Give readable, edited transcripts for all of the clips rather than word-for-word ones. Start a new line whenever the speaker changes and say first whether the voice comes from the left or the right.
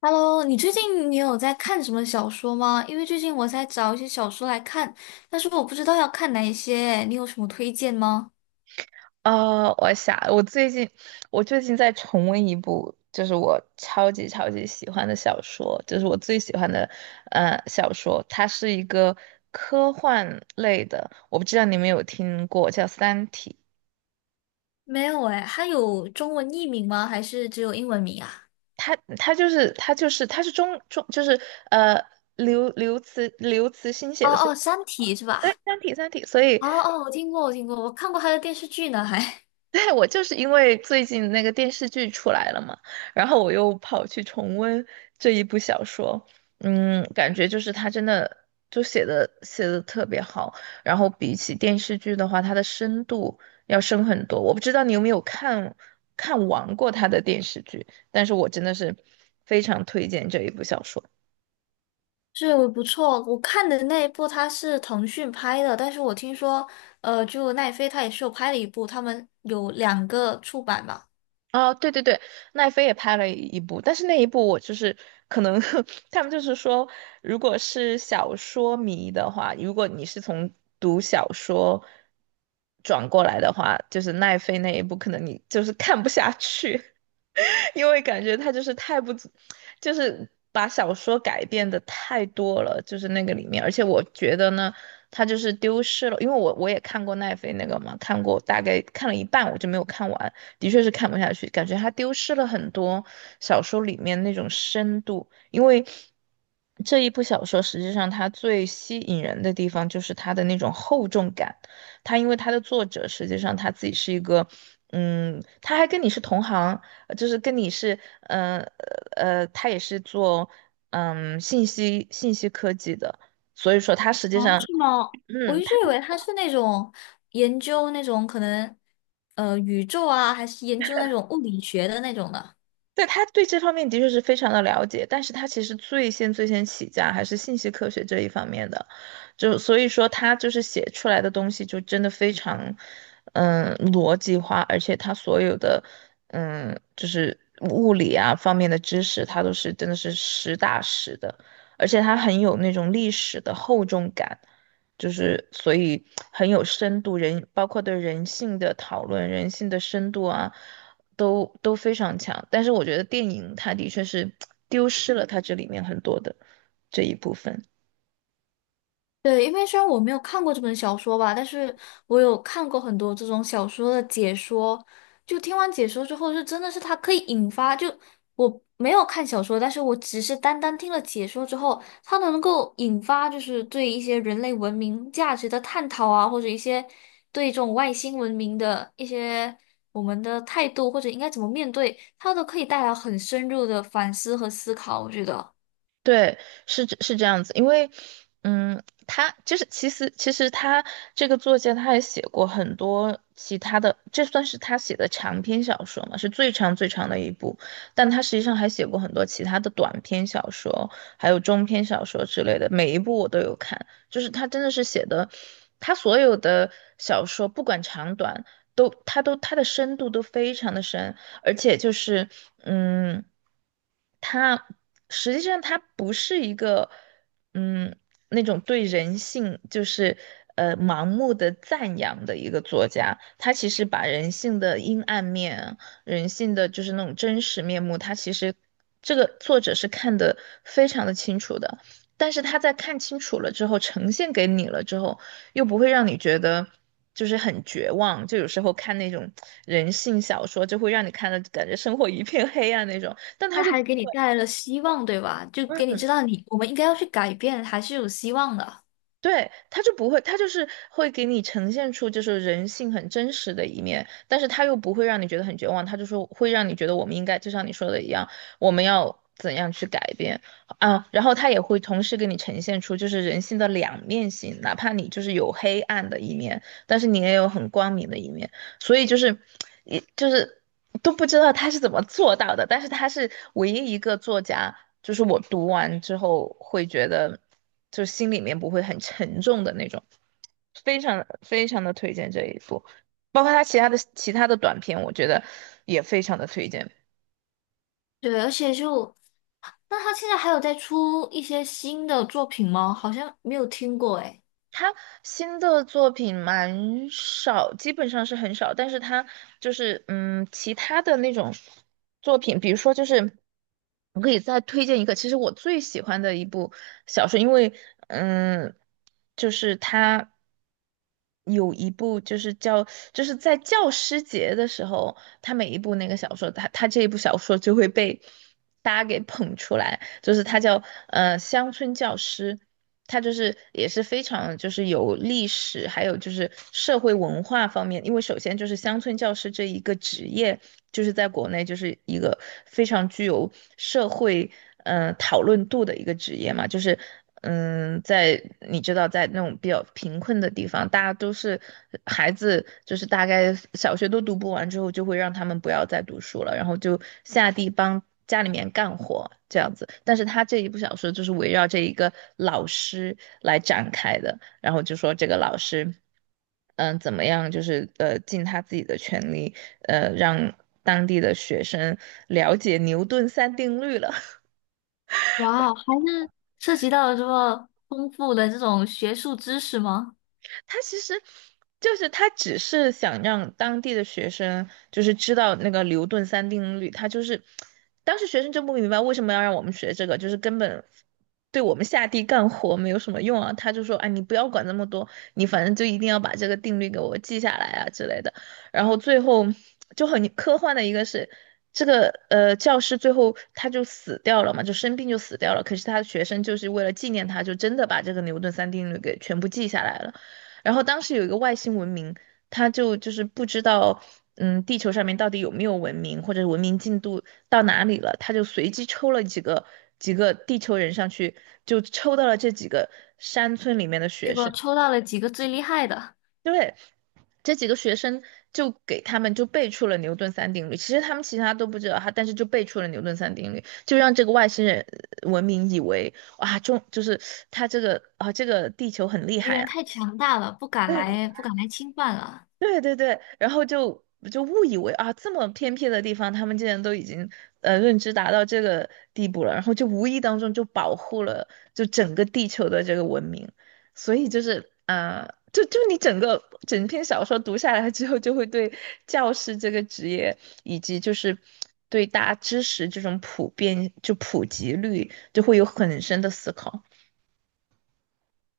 left: Hello，你最近有在看什么小说吗？因为最近我在找一些小说来看，但是我不知道要看哪一些，你有什么推荐吗？
right: 我想，我最近在重温一部，就是我超级超级喜欢的小说，就是我最喜欢的，小说。它是一个科幻类的，我不知道你们有听过，叫《三体》。
left: 没有哎，它有中文译名吗？还是只有英文名啊？
right: 它是中呃刘慈欣写
left: 哦
right: 的，所以
left: 哦，《三体》是吧？
right: 《三体》，所以
left: 哦哦，我听过，我听过，我看过它的电视剧呢，还
right: 对，我就是因为最近那个电视剧出来了嘛，然后我又跑去重温这一部小说，嗯，感觉就是他真的就写的特别好，然后比起电视剧的话，它的深度要深很多。我不知道你有没有看完过他的电视剧，但是我真的是非常推荐这一部小说。
left: 是，我不错。我看的那一部它是腾讯拍的，但是我听说，就奈飞它也是有拍了一部，他们有两个出版嘛。
right: 哦，对对对，奈飞也拍了一部，但是那一部我就是可能 他们就是说，如果是小说迷的话，如果你是从读小说转过来的话，就是奈飞那一部，可能你就是看不下去。因为感觉他就是太不就是把小说改变的太多了，就是那个里面，而且我觉得呢，他就是丢失了，因为我也看过奈飞那个嘛，看过大概看了一半，我就没有看完，的确是看不下去，感觉他丢失了很多小说里面那种深度，因为。这一部小说实际上它最吸引人的地方就是它的那种厚重感，它因为它的作者实际上他自己是一个，嗯，他还跟你是同行，就是跟你是，他也是做信息科技的，所以说他实际
left: 哦，
right: 上，
left: 是吗？我
right: 嗯，
left: 一直以为他是那种研究那种可能，宇宙啊，还是研究那种物理学的那种的。
right: 对，他对这方面的确是非常的了解，但是他其实最先起家还是信息科学这一方面的，就所以说他就是写出来的东西就真的非常，嗯，逻辑化，而且他所有的，嗯，就是物理啊方面的知识，他都是真的是实打实的，而且他很有那种历史的厚重感，就是所以很有深度，人包括对人性的讨论、人性的深度啊，都非常强。但是我觉得电影它的确是丢失了它这里面很多的这一部分。
left: 对，因为虽然我没有看过这本小说吧，但是我有看过很多这种小说的解说。就听完解说之后，就真的是它可以引发，就我没有看小说，但是我只是单单听了解说之后，它能够引发就是对一些人类文明价值的探讨啊，或者一些对这种外星文明的一些我们的态度，或者应该怎么面对，它都可以带来很深入的反思和思考，我觉得。
right: 对，是这样子，因为，嗯，他就是其实他这个作家他也写过很多其他的，这算是他写的长篇小说嘛，是最长的一部，但他实际上还写过很多其他的短篇小说，还有中篇小说之类的，每一部我都有看，就是他真的是写的，他所有的小说不管长短。都，他都，他的深度都非常的深，而且就是，嗯，他实际上他不是一个，嗯，那种对人性就是盲目的赞扬的一个作家，他其实把人性的阴暗面、人性的就是那种真实面目，他其实这个作者是看得非常的清楚的。但是他在看清楚了之后，呈现给你了之后，又不会让你觉得就是很绝望。就有时候看那种人性小说，就会让你看的感觉生活一片黑暗那种，但他
left: 那
right: 就不
left: 还给
right: 会。
left: 你带来了希望，对吧？就给你知道你我们应该要去改变，还是有希望的。
right: 对，他就不会，他就是会给你呈现出就是人性很真实的一面，但是他又不会让你觉得很绝望，他就说会让你觉得我们应该就像你说的一样，我们要怎样去改变啊，然后他也会同时给你呈现出就是人性的两面性，哪怕你就是有黑暗的一面，但是你也有很光明的一面。所以就是，也就是都不知道他是怎么做到的，但是他是唯一一个作家，就是我读完之后会觉得，就心里面不会很沉重的那种，非常非常的推荐这一部，包括他其他的短片，我觉得也非常的推荐。
left: 对，而且就，那他现在还有在出一些新的作品吗？好像没有听过诶。
right: 他新的作品蛮少，基本上是很少，但是他就是嗯，其他的那种作品，比如说就是我可以再推荐一个，其实我最喜欢的一部小说，因为嗯，就是他有一部就是叫就是在教师节的时候，他每一部那个小说，他这一部小说就会被大家给捧出来。就是他叫乡村教师，他就是也是非常就是有历史，还有就是社会文化方面，因为首先就是乡村教师这一个职业，就是在国内就是一个非常具有社会。嗯、讨论度的一个职业嘛，就是嗯，在你知道，在那种比较贫困的地方，大家都是孩子，就是大概小学都读不完之后，就会让他们不要再读书了，然后就下地帮家里面干活这样子。但是他这一部小说就是围绕这一个老师来展开的，然后就说这个老师，嗯，怎么样，就是尽他自己的全力，让当地的学生了解牛顿三定律了。
left: 哇哦，还是涉及到了这么丰富的这种学术知识吗？
right: 他其实就是他只是想让当地的学生就是知道那个牛顿三定律，他就是当时学生就不明白为什么要让我们学这个，就是根本对我们下地干活没有什么用啊。他就说，哎，你不要管那么多，你反正就一定要把这个定律给我记下来啊之类的。然后最后就很科幻的一个是。这个教师最后他就死掉了嘛，就生病就死掉了。可是他的学生就是为了纪念他，就真的把这个牛顿三定律给全部记下来了。然后当时有一个外星文明，就是不知道，嗯，地球上面到底有没有文明，或者文明进度到哪里了，他就随机抽了几个地球人上去，就抽到了这几个山村里面的
left: 结
right: 学
left: 果
right: 生。
left: 抽到了几个最厉害的，
right: 对，这几个学生就给他们就背出了牛顿三定律，其实他们其他都不知道，他但是就背出了牛顿三定律，就让这个外星人文明以为哇，中就是他这个啊，这个地球很厉
left: 敌
right: 害
left: 人
right: 啊。
left: 太强大了，不敢来，不敢来侵犯了。
right: 对对对，然后就误以为啊，这么偏僻的地方，他们竟然都已经认知达到这个地步了，然后就无意当中就保护了就整个地球的这个文明，所以就是啊，就你整篇小说读下来之后，就会对教师这个职业以及就是对大家知识这种普遍就普及率，就会有很深的思考。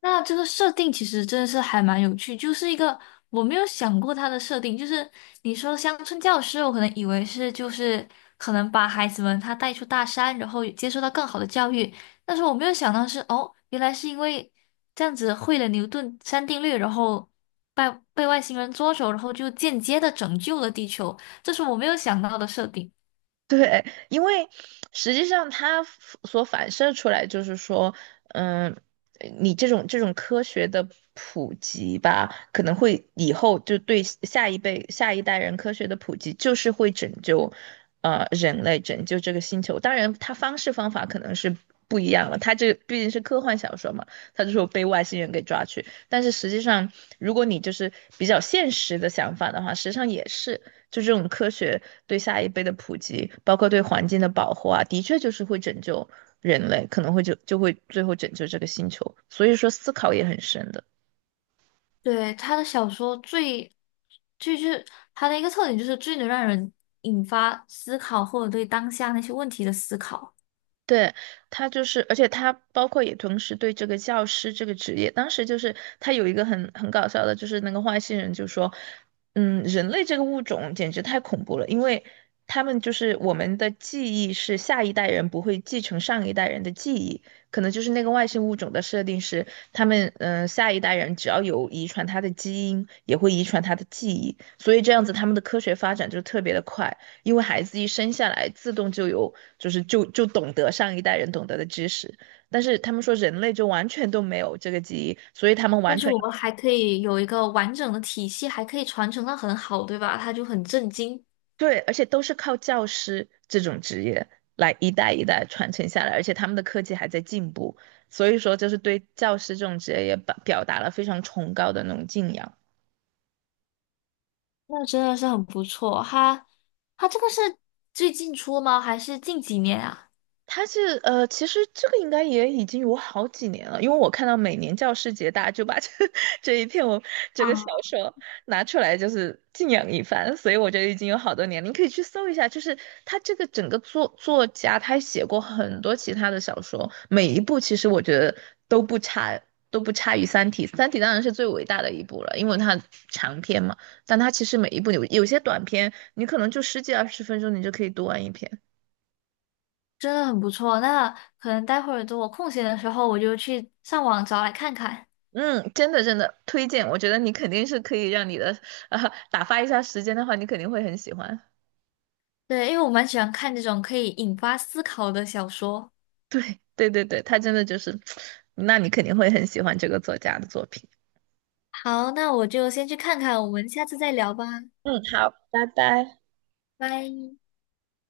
left: 那这个设定其实真的是还蛮有趣，就是一个我没有想过它的设定，就是你说乡村教师，我可能以为是就是可能把孩子们他带出大山，然后接受到更好的教育，但是我没有想到是哦，原来是因为这样子会了牛顿三定律，然后被被外星人捉走，然后就间接的拯救了地球，这是我没有想到的设定。
right: 对，因为实际上它所反射出来就是说，嗯，你这种科学的普及吧，可能会以后就对下一辈、下一代人科学的普及，就是会拯救，人类拯救这个星球。当然，它方式方法可能是不一样了。它这毕竟是科幻小说嘛，它就说被外星人给抓去。但是实际上，如果你就是比较现实的想法的话，实际上也是。就这种科学对下一辈的普及，包括对环境的保护啊，的确就是会拯救人类，可能会就会最后拯救这个星球。所以说，思考也很深的。
left: 对，他的小说最，就是他的一个特点就是最能让人引发思考或者对当下那些问题的思考。
right: 对，他就是，而且他包括也同时对这个教师这个职业，当时就是他有一个很搞笑的，就是那个外星人就说，嗯，人类这个物种简直太恐怖了，因为他们就是我们的记忆是下一代人不会继承上一代人的记忆，可能就是那个外星物种的设定是，他们嗯、下一代人只要有遗传他的基因，也会遗传他的记忆，所以这样子他们的科学发展就特别的快。因为孩子一生下来自动就有，就是就懂得上一代人懂得的知识，但是他们说人类就完全都没有这个记忆，所以他们
left: 但
right: 完
left: 是
right: 全
left: 我们还可以有一个完整的体系，还可以传承的很好，对吧？他就很震惊，
right: 对，而且都是靠教师这种职业来一代一代传承下来，而且他们的科技还在进步，所以说就是对教师这种职业也表达了非常崇高的那种敬仰。
left: 那真的是很不错。他这个是最近出吗？还是近几年啊？
right: 他是其实这个应该也已经有好几年了，因为我看到每年教师节，大家就把这 这一篇我这
left: 啊，
right: 个小说拿出来，就是敬仰一番，所以我觉得已经有好多年了。你可以去搜一下，就是他这个整个作家，他写过很多其他的小说，每一部其实我觉得都不差，都不差于《三体》。《三体》当然是最伟大的一部了，因为它长篇嘛，但它其实每一部有些短篇，你可能就十几二十分钟，你就可以读完一篇。
left: 真的很不错。那可能待会儿等我空闲的时候，我就去上网找来看看。
right: 嗯，真的推荐，我觉得你肯定是可以让你的啊打发一下时间的话，你肯定会很喜欢。
left: 对，因为我蛮喜欢看这种可以引发思考的小说。
right: 对对，他真的就是，那你肯定会很喜欢这个作家的作品。
left: 好，那我就先去看看，我们下次再聊吧，
right: 嗯，好，拜拜。
left: 拜。